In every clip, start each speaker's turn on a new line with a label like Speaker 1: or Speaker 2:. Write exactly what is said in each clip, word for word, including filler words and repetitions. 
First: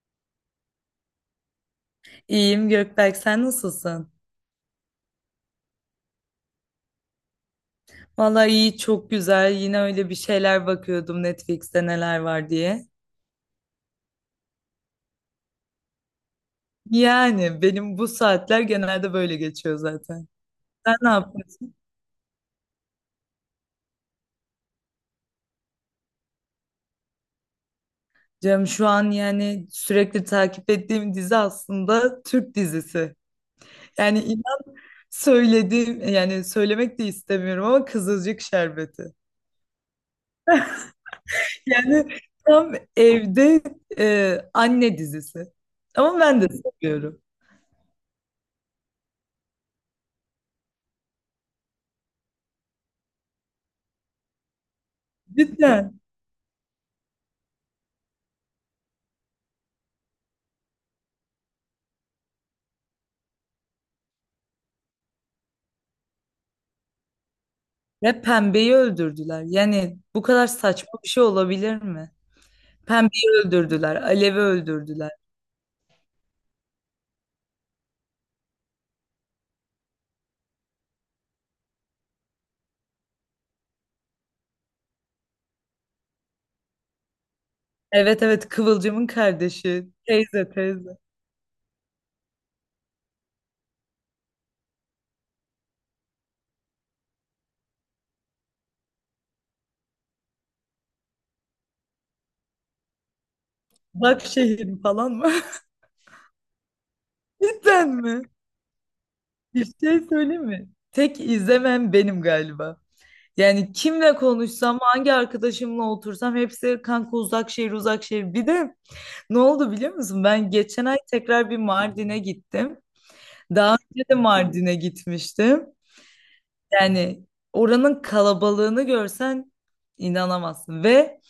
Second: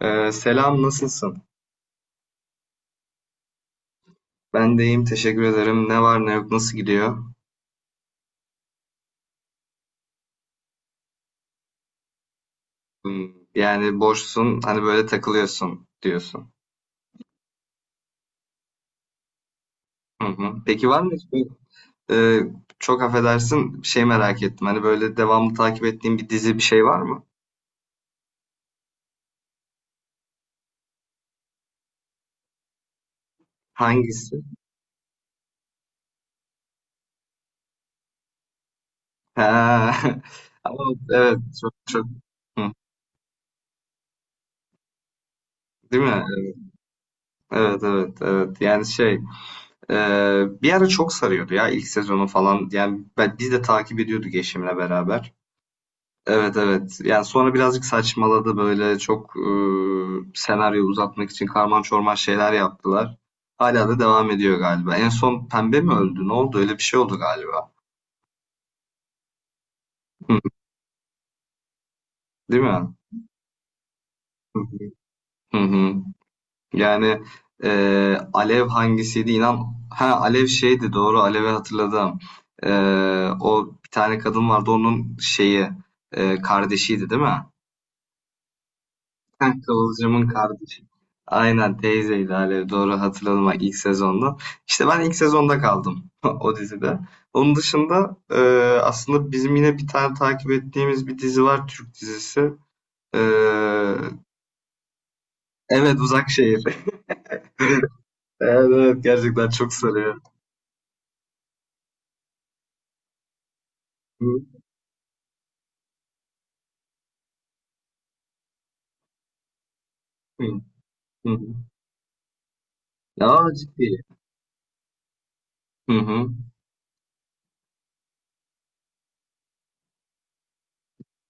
Speaker 1: Ee, selam, nasılsın?
Speaker 2: İyiyim Gökberk, sen nasılsın?
Speaker 1: Ben de iyiyim, teşekkür ederim. Ne var ne yok, nasıl gidiyor?
Speaker 2: Vallahi iyi, çok güzel. Yine öyle bir şeyler bakıyordum Netflix'te neler var diye.
Speaker 1: Hmm, yani boşsun, hani böyle takılıyorsun diyorsun.
Speaker 2: Yani benim bu saatler genelde böyle geçiyor
Speaker 1: Hı
Speaker 2: zaten.
Speaker 1: hı. Peki
Speaker 2: Sen
Speaker 1: var
Speaker 2: ne
Speaker 1: mı hiç böyle-
Speaker 2: yapıyorsun?
Speaker 1: Ee, Çok affedersin, bir şey merak ettim. Hani böyle devamlı takip ettiğin bir dizi bir şey var mı?
Speaker 2: Canım şu an yani sürekli takip ettiğim dizi aslında Türk dizisi. Yani
Speaker 1: Hangisi?
Speaker 2: inan söylediğim yani söylemek de istemiyorum ama Kızılcık Şerbeti.
Speaker 1: Ha. Ama evet, çok çok.
Speaker 2: Yani
Speaker 1: Hı.
Speaker 2: tam evde e, anne dizisi.
Speaker 1: Değil
Speaker 2: Ama
Speaker 1: mi?
Speaker 2: ben de seviyorum.
Speaker 1: Evet evet evet, yani şey, e, bir ara çok sarıyordu ya ilk sezonu falan, yani ben, biz de takip ediyorduk eşimle beraber.
Speaker 2: Cidden.
Speaker 1: Evet evet. Yani sonra birazcık saçmaladı böyle çok, e, senaryoyu uzatmak için karman çorman şeyler yaptılar. Hala da devam ediyor galiba. En son Pembe mi öldü? Ne oldu? Öyle bir şey oldu galiba.
Speaker 2: Ve pembeyi öldürdüler. Yani bu
Speaker 1: Hı.
Speaker 2: kadar saçma bir şey olabilir mi?
Speaker 1: Değil mi?
Speaker 2: Pembeyi öldürdüler. Alev'i
Speaker 1: Hı hı.
Speaker 2: öldürdüler.
Speaker 1: Hı hı. Yani e, Alev hangisiydi? İnan, ha Alev şeydi, doğru, Alev'i hatırladım. E, O bir tane kadın vardı, onun şeyi, e, kardeşiydi değil mi?
Speaker 2: Evet evet Kıvılcım'ın
Speaker 1: Ha,
Speaker 2: kardeşi.
Speaker 1: Kıvılcım'ın
Speaker 2: Teyze
Speaker 1: kardeşi.
Speaker 2: teyze.
Speaker 1: Aynen teyzeydi Alev, doğru hatırladım bak, ilk sezonda. İşte ben ilk sezonda kaldım o dizide. Onun dışında, e, aslında bizim yine bir tane takip ettiğimiz bir dizi var, Türk dizisi. E,
Speaker 2: Başşehir falan mı?
Speaker 1: evet, Uzak Şehir.
Speaker 2: Cidden mi?
Speaker 1: Evet, evet, gerçekten
Speaker 2: Bir
Speaker 1: çok
Speaker 2: şey
Speaker 1: sarıyor.
Speaker 2: söyleyeyim mi? Tek izlemem benim galiba. Yani kimle
Speaker 1: Hı,
Speaker 2: konuşsam, hangi arkadaşımla otursam hepsi kanka Uzakşehir Uzakşehir. Bir de Ne oldu biliyor musun?
Speaker 1: hı,
Speaker 2: Ben geçen ay
Speaker 1: hı.
Speaker 2: tekrar bir Mardin'e gittim.
Speaker 1: Ya
Speaker 2: Daha
Speaker 1: ciddi.
Speaker 2: önce de Mardin'e gitmiştim.
Speaker 1: Hı hı.
Speaker 2: Yani oranın kalabalığını görsen inanamazsın. Ve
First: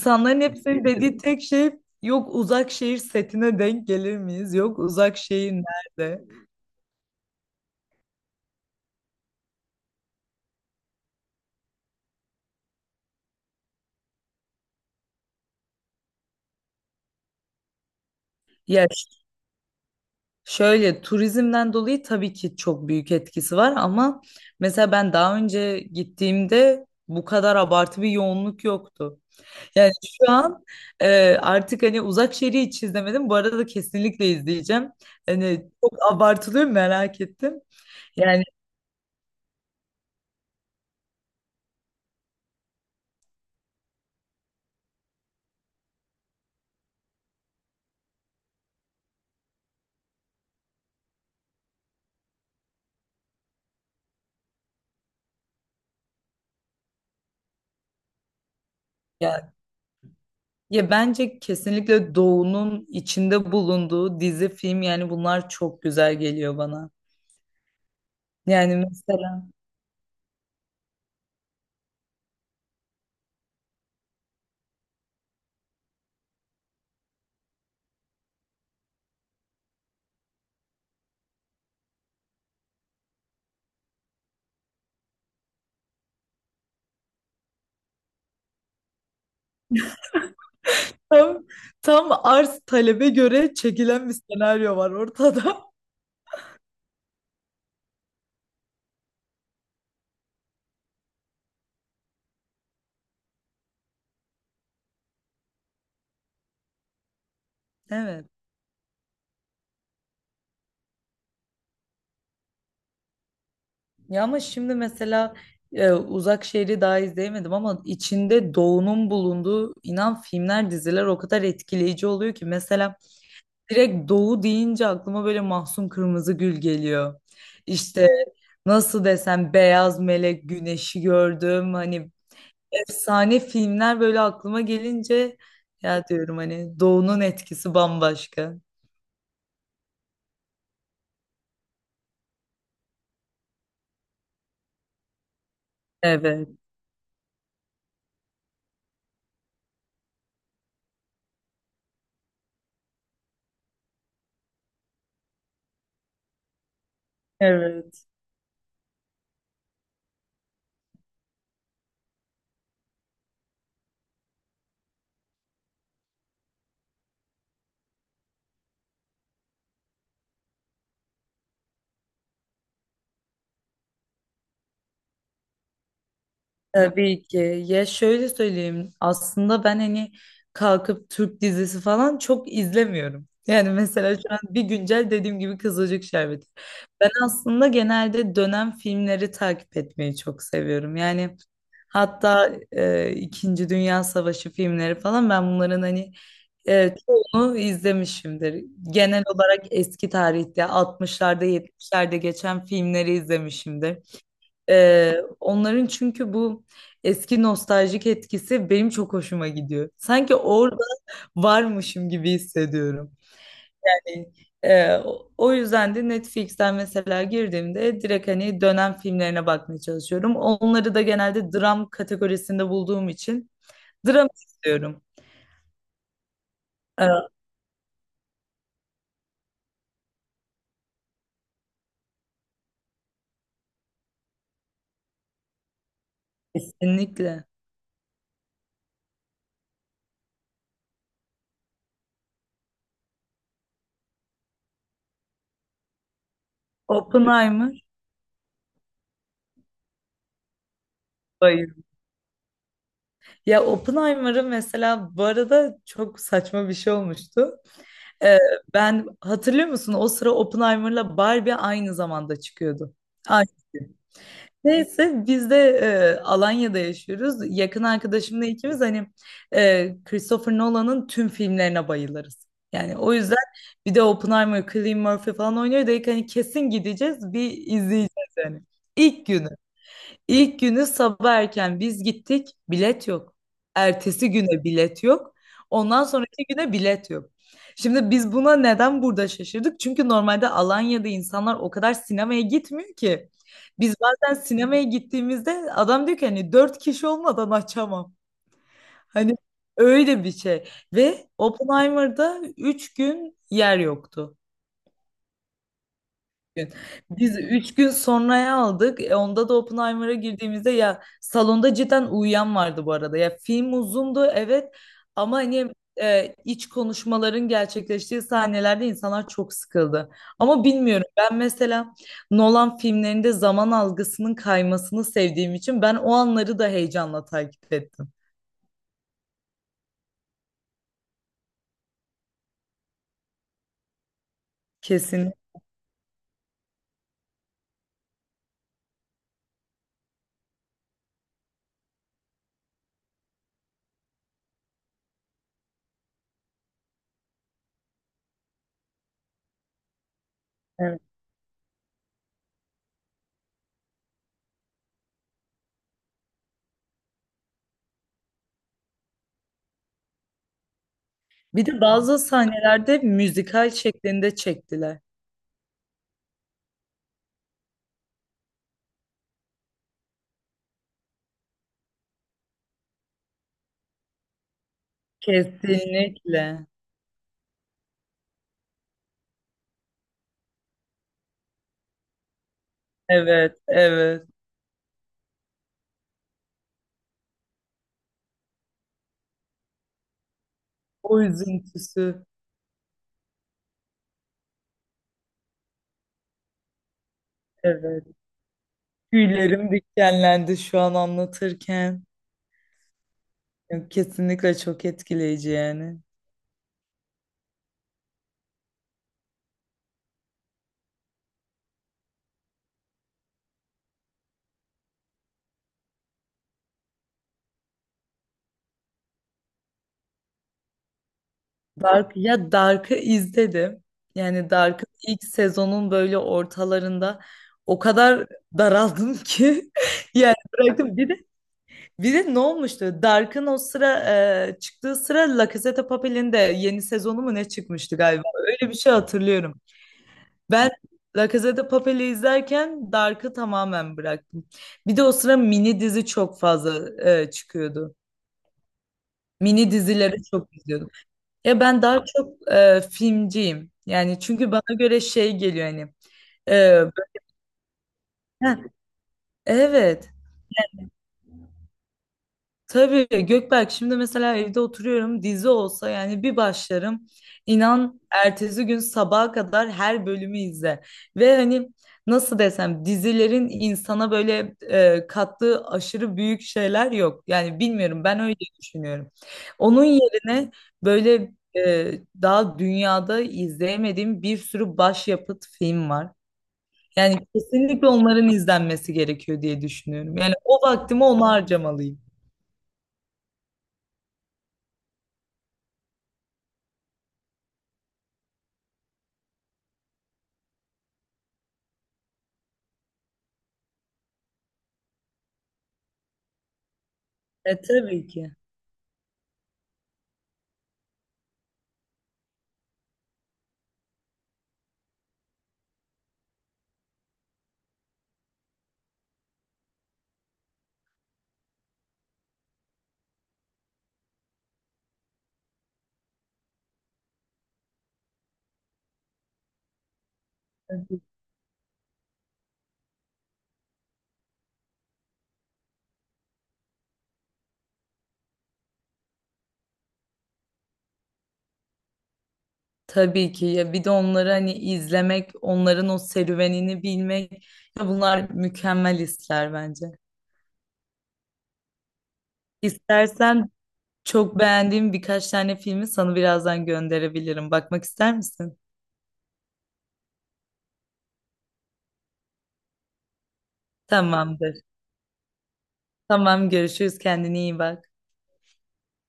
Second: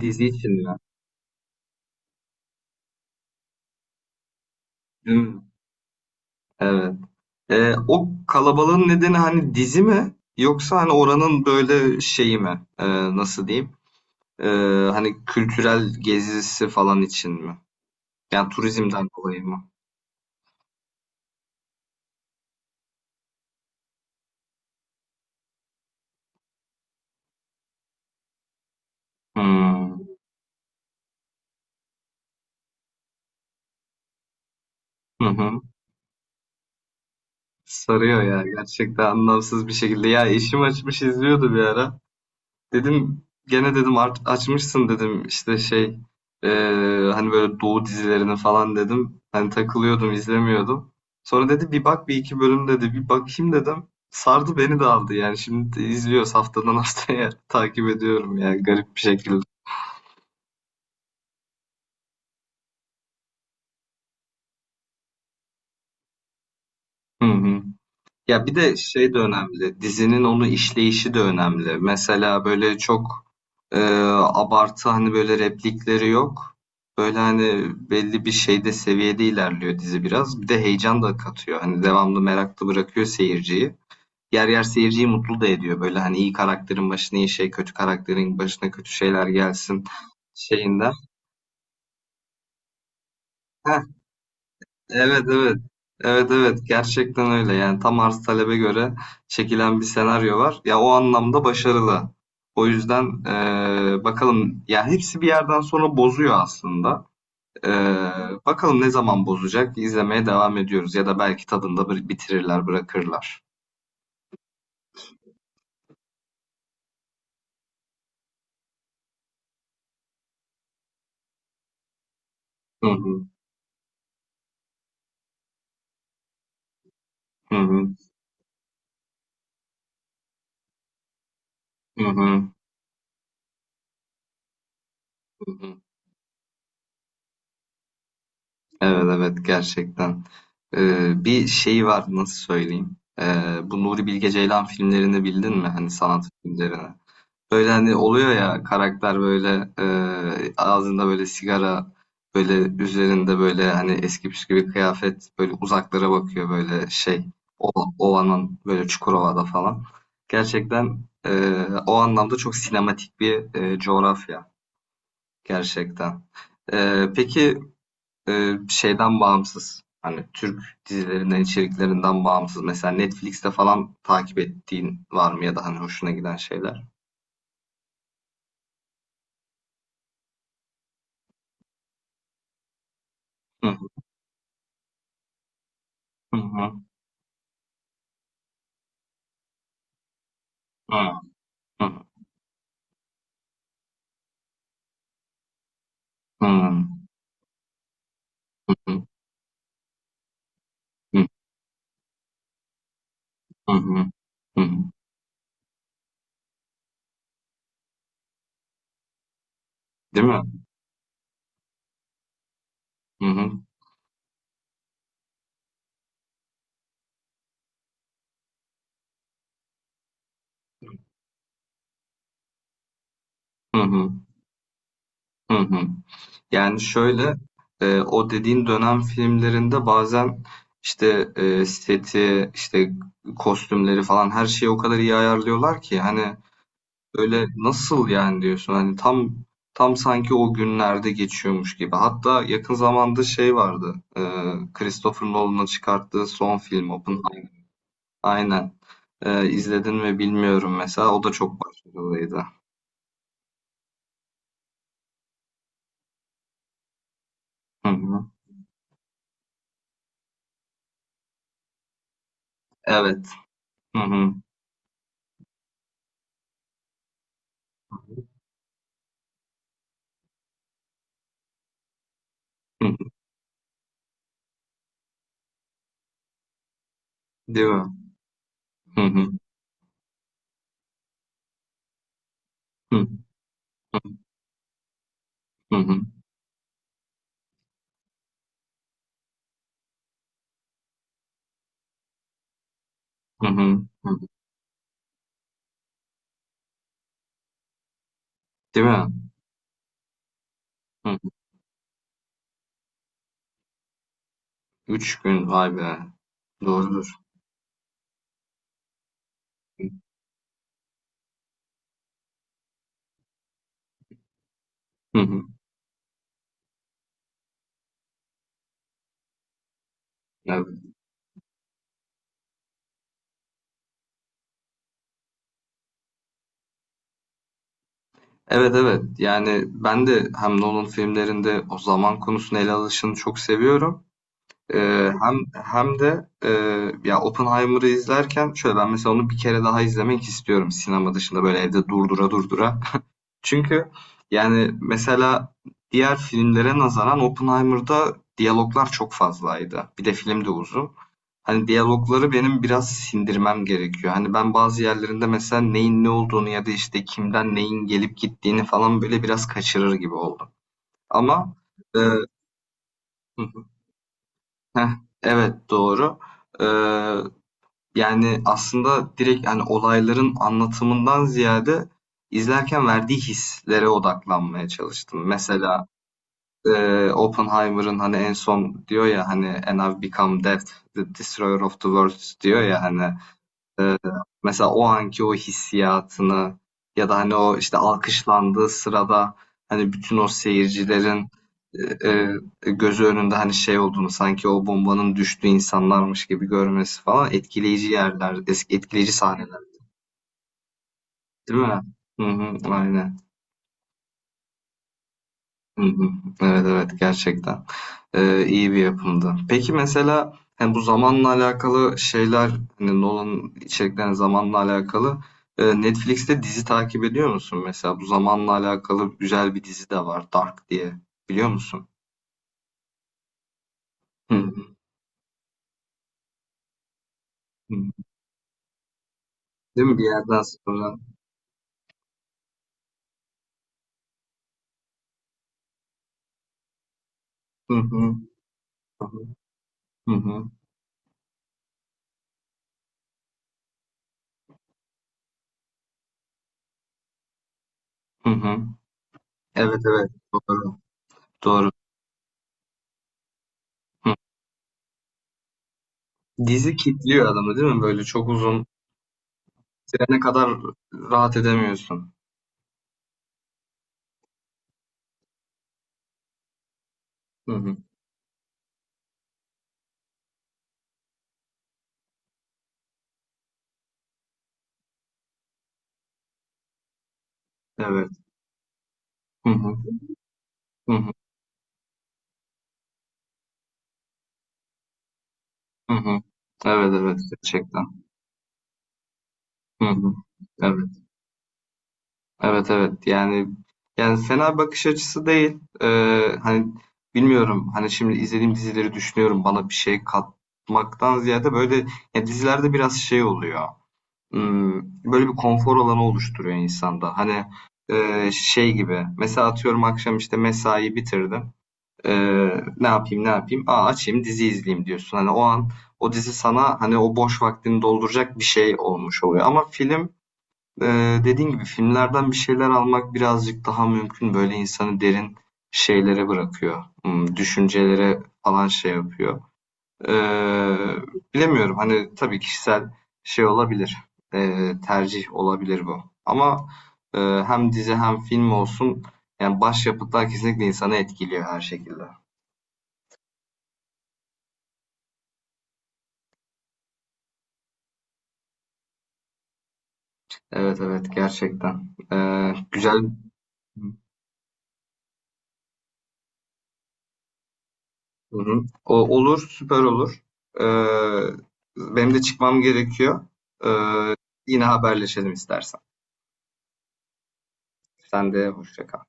Speaker 1: Dizi için ya.
Speaker 2: hepsinin dediği tek şey yok Uzak Şehir setine denk gelir miyiz? Yok
Speaker 1: Değil
Speaker 2: Uzak
Speaker 1: mi?
Speaker 2: Şehir nerede?
Speaker 1: Evet. Ee, o kalabalığın nedeni hani dizi mi? Yoksa hani oranın böyle şeyi mi? Ee, nasıl diyeyim? Ee, Hani kültürel gezisi falan için mi? Yani
Speaker 2: Ya ş-
Speaker 1: turizmden dolayı mı?
Speaker 2: şöyle turizmden dolayı tabii ki çok büyük etkisi var ama mesela ben daha önce gittiğimde bu kadar abartı bir yoğunluk yoktu. Yani
Speaker 1: Hmm.
Speaker 2: şu an e, artık hani Uzak Şehir'i hiç izlemedim. Bu arada kesinlikle izleyeceğim.
Speaker 1: Hı hı.
Speaker 2: Hani çok abartılıyor mu merak ettim.
Speaker 1: Sarıyor ya,
Speaker 2: Yani
Speaker 1: gerçekten anlamsız bir şekilde. Ya eşim açmış izliyordu bir ara. Dedim, gene dedim, art- açmışsın dedim, işte şey, eee, hani böyle Doğu dizilerini falan dedim. Hani takılıyordum, izlemiyordum. Sonra dedi bir bak bir iki bölüm, dedi bir bakayım dedim. Sardı, beni de aldı yani, şimdi de izliyoruz haftadan haftaya takip ediyorum yani, garip bir şekilde.
Speaker 2: ya, ya bence kesinlikle Doğu'nun içinde bulunduğu dizi, film yani bunlar çok güzel geliyor bana.
Speaker 1: Hı hı. Ya bir de
Speaker 2: Yani
Speaker 1: şey de
Speaker 2: mesela
Speaker 1: önemli, dizinin onu işleyişi de önemli. Mesela böyle çok, Ee, abartı hani böyle replikleri yok. Böyle hani belli bir şeyde, seviyede ilerliyor dizi biraz. Bir de heyecan da katıyor. Hani devamlı meraklı bırakıyor seyirciyi. Yer yer seyirciyi mutlu da ediyor. Böyle hani iyi karakterin başına iyi şey, kötü karakterin başına kötü şeyler gelsin şeyinden.
Speaker 2: tam, tam arz talebe göre
Speaker 1: Heh,
Speaker 2: çekilen bir senaryo var
Speaker 1: evet evet.
Speaker 2: ortada.
Speaker 1: Evet evet, gerçekten öyle. Yani tam arz talebe göre çekilen bir senaryo var. Ya o anlamda başarılı. O yüzden eee, bakalım ya, hepsi bir yerden sonra bozuyor aslında. Ee,
Speaker 2: Evet.
Speaker 1: Bakalım ne zaman bozacak? İzlemeye devam ediyoruz, ya da belki tadında bir bitirirler, bırakırlar.
Speaker 2: Ya ama şimdi mesela e, Uzak Şehri daha izleyemedim ama içinde Doğu'nun bulunduğu inan filmler, diziler o kadar etkileyici oluyor ki
Speaker 1: Hı
Speaker 2: mesela
Speaker 1: hı,
Speaker 2: direkt Doğu deyince aklıma böyle Mahsun Kırmızıgül geliyor.
Speaker 1: hı hı,
Speaker 2: İşte nasıl desem Beyaz Melek, Güneşi gördüm
Speaker 1: hı
Speaker 2: hani
Speaker 1: hı,
Speaker 2: efsane filmler böyle aklıma gelince
Speaker 1: hı hı.
Speaker 2: ya diyorum hani Doğu'nun etkisi bambaşka.
Speaker 1: Evet evet, gerçekten. Ee, bir şey var, nasıl söyleyeyim? Ee, bu Nuri Bilge Ceylan filmlerini bildin mi? Hani sanat
Speaker 2: Evet.
Speaker 1: filmlerini. Böyle hani oluyor ya karakter böyle, e, ağzında böyle sigara, böyle üzerinde böyle hani eski püskü bir kıyafet, böyle uzaklara bakıyor böyle şey, o,
Speaker 2: Evet.
Speaker 1: Ova'nın böyle, Çukurova'da falan. Gerçekten e, o anlamda çok sinematik bir e, coğrafya gerçekten. E, peki e, şeyden bağımsız, hani Türk dizilerinden, içeriklerinden bağımsız mesela Netflix'te falan takip ettiğin var mı, ya da hani hoşuna giden şeyler?
Speaker 2: Tabii ki. Ya şöyle söyleyeyim. Aslında ben hani kalkıp Türk dizisi falan çok izlemiyorum.
Speaker 1: Hı
Speaker 2: Yani mesela şu an bir güncel dediğim gibi Kızılcık
Speaker 1: hı
Speaker 2: Şerbeti.
Speaker 1: hı.
Speaker 2: Ben aslında genelde dönem filmleri takip etmeyi çok seviyorum. Yani
Speaker 1: Hı hı,
Speaker 2: hatta e, İkinci Dünya Savaşı filmleri falan ben bunların hani
Speaker 1: hı hı,
Speaker 2: e, çoğunu izlemişimdir. Genel olarak eski tarihte
Speaker 1: hı
Speaker 2: altmışlarda yetmişlerde geçen filmleri
Speaker 1: hı,
Speaker 2: izlemişimdir.
Speaker 1: hı.
Speaker 2: Ee, onların çünkü bu eski nostaljik etkisi benim çok hoşuma gidiyor.
Speaker 1: Değil
Speaker 2: Sanki
Speaker 1: mi?
Speaker 2: orada varmışım gibi hissediyorum.
Speaker 1: Hı hı,
Speaker 2: Yani e, o o yüzden de Netflix'ten mesela girdiğimde direkt hani dönem filmlerine bakmaya çalışıyorum. Onları da genelde dram kategorisinde bulduğum için
Speaker 1: hı hı,
Speaker 2: dram istiyorum.
Speaker 1: hı hı. Yani
Speaker 2: Ee,
Speaker 1: şöyle, e, o dediğin dönem filmlerinde bazen işte, e, seti, işte kostümleri falan, her şeyi o kadar iyi ayarlıyorlar ki hani,
Speaker 2: kesinlikle.
Speaker 1: öyle nasıl yani diyorsun, hani tam tam sanki o günlerde geçiyormuş gibi. Hatta yakın zamanda şey vardı, e, Christopher Nolan'ın çıkarttığı son film.
Speaker 2: Oppenheimer.
Speaker 1: Aynen. Ee, izledin mi bilmiyorum mesela. O da çok
Speaker 2: Hayır.
Speaker 1: başarılıydı.
Speaker 2: Ya Oppenheimer'ı mesela bu arada çok saçma bir şey olmuştu.
Speaker 1: Hı hı.
Speaker 2: Ee, ben hatırlıyor musun? O sıra Oppenheimer'la Barbie aynı zamanda çıkıyordu.
Speaker 1: Evet.
Speaker 2: Aynı gün.
Speaker 1: Hı hı.
Speaker 2: Neyse biz de e, Alanya'da yaşıyoruz. Yakın arkadaşımla ikimiz hani e, Christopher Nolan'ın tüm filmlerine bayılırız.
Speaker 1: Hı hı.
Speaker 2: Yani o yüzden bir de Oppenheimer, Cillian Murphy falan oynuyor dedik hani kesin gideceğiz bir
Speaker 1: Değil mi?
Speaker 2: izleyeceğiz yani.
Speaker 1: Hı
Speaker 2: İlk
Speaker 1: hı.
Speaker 2: günü. İlk günü sabah erken biz gittik,
Speaker 1: Hı hı.
Speaker 2: bilet yok. Ertesi güne bilet yok. Ondan sonraki güne bilet yok. Şimdi biz buna neden burada şaşırdık? Çünkü normalde Alanya'da insanlar o kadar sinemaya gitmiyor ki.
Speaker 1: Hı hı.
Speaker 2: Biz
Speaker 1: Hı hı.
Speaker 2: bazen sinemaya gittiğimizde adam diyor ki hani dört kişi olmadan açamam.
Speaker 1: Değil mi?
Speaker 2: Hani öyle bir şey.
Speaker 1: Hı
Speaker 2: Ve
Speaker 1: hı.
Speaker 2: Oppenheimer'da üç gün yer yoktu
Speaker 1: Üç gün vay be.
Speaker 2: gün.
Speaker 1: Doğrudur.
Speaker 2: Biz üç gün sonraya aldık. E, onda da Oppenheimer'a girdiğimizde ya salonda cidden uyuyan vardı bu arada. Ya film uzundu evet
Speaker 1: Hı
Speaker 2: ama
Speaker 1: hı.
Speaker 2: hani e, iç konuşmaların gerçekleştiği sahnelerde insanlar çok sıkıldı.
Speaker 1: Evet.
Speaker 2: Ama bilmiyorum ben mesela Nolan filmlerinde zaman algısının kaymasını sevdiğim için ben o anları da heyecanla takip ettim.
Speaker 1: Evet evet. Yani ben de hem Nolan filmlerinde o zaman konusunu ele alışını çok seviyorum. Ee,
Speaker 2: Kesin.
Speaker 1: hem hem de e, ya Oppenheimer'ı izlerken şöyle, ben mesela onu bir kere daha izlemek istiyorum sinema dışında, böyle evde durdura durdura. Çünkü yani, mesela diğer filmlere nazaran Oppenheimer'da diyaloglar çok fazlaydı. Bir de film de uzun.
Speaker 2: Evet.
Speaker 1: Hani diyalogları benim biraz sindirmem gerekiyor. Hani ben bazı yerlerinde mesela neyin ne olduğunu, ya da işte kimden neyin gelip gittiğini falan böyle biraz kaçırır gibi oldum. Ama
Speaker 2: Bir de
Speaker 1: e,
Speaker 2: bazı sahnelerde müzikal şeklinde
Speaker 1: heh,
Speaker 2: çektiler.
Speaker 1: evet doğru. E, Yani aslında direkt hani olayların anlatımından ziyade, izlerken verdiği hislere odaklanmaya çalıştım. Mesela
Speaker 2: Kesinlikle.
Speaker 1: Ee, Oppenheimer'ın hani en son diyor ya hani, "And I've become death, the destroyer of the world" diyor ya hani,
Speaker 2: Evet,
Speaker 1: e,
Speaker 2: evet.
Speaker 1: mesela o anki o hissiyatını, ya da hani o işte alkışlandığı sırada hani bütün o
Speaker 2: O
Speaker 1: seyircilerin e,
Speaker 2: üzüntüsü.
Speaker 1: e, gözü önünde, hani şey olduğunu, sanki o bombanın düştüğü insanlarmış gibi görmesi falan, etkileyici
Speaker 2: Evet.
Speaker 1: yerler, eski etkileyici sahneler
Speaker 2: Tüylerim dikenlendi şu an
Speaker 1: değil mi?
Speaker 2: anlatırken.
Speaker 1: Hı hı, aynen.
Speaker 2: Ya, kesinlikle çok etkileyici
Speaker 1: Hı
Speaker 2: yani.
Speaker 1: hı. Evet evet gerçekten. Ee, iyi bir yapımdı. Peki mesela hani bu zamanla alakalı şeyler, hani Nolan'ın içeriklerine zamanla alakalı, e, Netflix'te dizi takip ediyor musun mesela? Bu zamanla alakalı güzel bir dizi de var, Dark diye, biliyor musun?
Speaker 2: Dark, ya Dark'ı izledim.
Speaker 1: Hı
Speaker 2: Yani
Speaker 1: hı.
Speaker 2: Dark'ın ilk sezonun böyle ortalarında
Speaker 1: Hı.
Speaker 2: o kadar daraldım ki
Speaker 1: Değil mi bir
Speaker 2: yani
Speaker 1: yerden sonra?
Speaker 2: bıraktım. Bir de, bir de ne olmuştu? Dark'ın o sıra e, çıktığı sıra La Casa de Papel'in de yeni sezonu mu ne
Speaker 1: Hı
Speaker 2: çıkmıştı
Speaker 1: hı.
Speaker 2: galiba? Öyle bir şey hatırlıyorum.
Speaker 1: Hı hı.
Speaker 2: Ben La Casa de Papel'i izlerken Dark'ı tamamen bıraktım. Bir de o sıra mini dizi çok fazla e, çıkıyordu.
Speaker 1: Hı hı.
Speaker 2: Mini
Speaker 1: Evet evet,
Speaker 2: dizileri çok
Speaker 1: doğru
Speaker 2: izliyordum. Ya
Speaker 1: doğru.
Speaker 2: ben daha çok e, filmciyim.
Speaker 1: Hı.
Speaker 2: Yani çünkü bana göre şey geliyor hani.
Speaker 1: Dizi
Speaker 2: e,
Speaker 1: kitliyor adamı değil mi? Böyle çok uzun
Speaker 2: ben- evet.
Speaker 1: sürene kadar rahat edemiyorsun.
Speaker 2: Tabii Gökberk şimdi mesela evde oturuyorum dizi olsa yani bir başlarım
Speaker 1: Hı hı.
Speaker 2: inan ertesi gün sabaha kadar her bölümü izle ve hani nasıl desem dizilerin insana böyle e, kattığı aşırı büyük şeyler yok yani bilmiyorum
Speaker 1: Evet.
Speaker 2: ben öyle düşünüyorum.
Speaker 1: Hı hı.
Speaker 2: Onun yerine
Speaker 1: Hı hı.
Speaker 2: böyle e, daha dünyada izleyemediğim bir sürü başyapıt film
Speaker 1: Hı
Speaker 2: var.
Speaker 1: hı. Evet, evet
Speaker 2: Yani
Speaker 1: gerçekten.
Speaker 2: kesinlikle onların izlenmesi gerekiyor diye
Speaker 1: Hı hı.
Speaker 2: düşünüyorum. Yani o
Speaker 1: Evet.
Speaker 2: vaktimi ona harcamalıyım.
Speaker 1: Evet, evet. Yani yani fena bakış açısı değil. Ee, hani bilmiyorum. Hani şimdi izlediğim dizileri düşünüyorum, bana bir şey katmaktan ziyade böyle, ya dizilerde biraz şey oluyor. Hmm, böyle bir konfor alanı oluşturuyor insanda. Hani
Speaker 2: E tabii
Speaker 1: e,
Speaker 2: ki.
Speaker 1: şey gibi. Mesela atıyorum akşam işte mesai bitirdim. Eee, ne yapayım ne yapayım? Aa açayım dizi izleyeyim diyorsun. Hani o an o dizi sana hani o boş vaktini dolduracak bir şey olmuş oluyor. Ama film eee dediğin gibi filmlerden bir şeyler almak birazcık daha mümkün. Böyle insanı derin şeylere bırakıyor. Hmm, düşüncelere falan şey yapıyor. Eee, Bilemiyorum hani, tabii kişisel şey olabilir. Eee, tercih olabilir bu. Ama eee, hem dizi hem film olsun, yani başyapıtlar kesinlikle insanı etkiliyor her şekilde.
Speaker 2: Tabii ki ya bir de onları hani izlemek, onların o serüvenini bilmek ya bunlar mükemmel hisler bence.
Speaker 1: Evet evet, gerçekten. Ee, güzel.
Speaker 2: İstersen
Speaker 1: Hı
Speaker 2: çok beğendiğim birkaç tane filmi sana birazdan gönderebilirim. Bakmak ister misin?
Speaker 1: hı. O, olur, süper olur. Ee, Benim de çıkmam gerekiyor. Ee,
Speaker 2: Tamamdır.
Speaker 1: Yine haberleşelim istersen.
Speaker 2: Tamam görüşürüz kendine iyi bak.
Speaker 1: Sen de hoşça kal.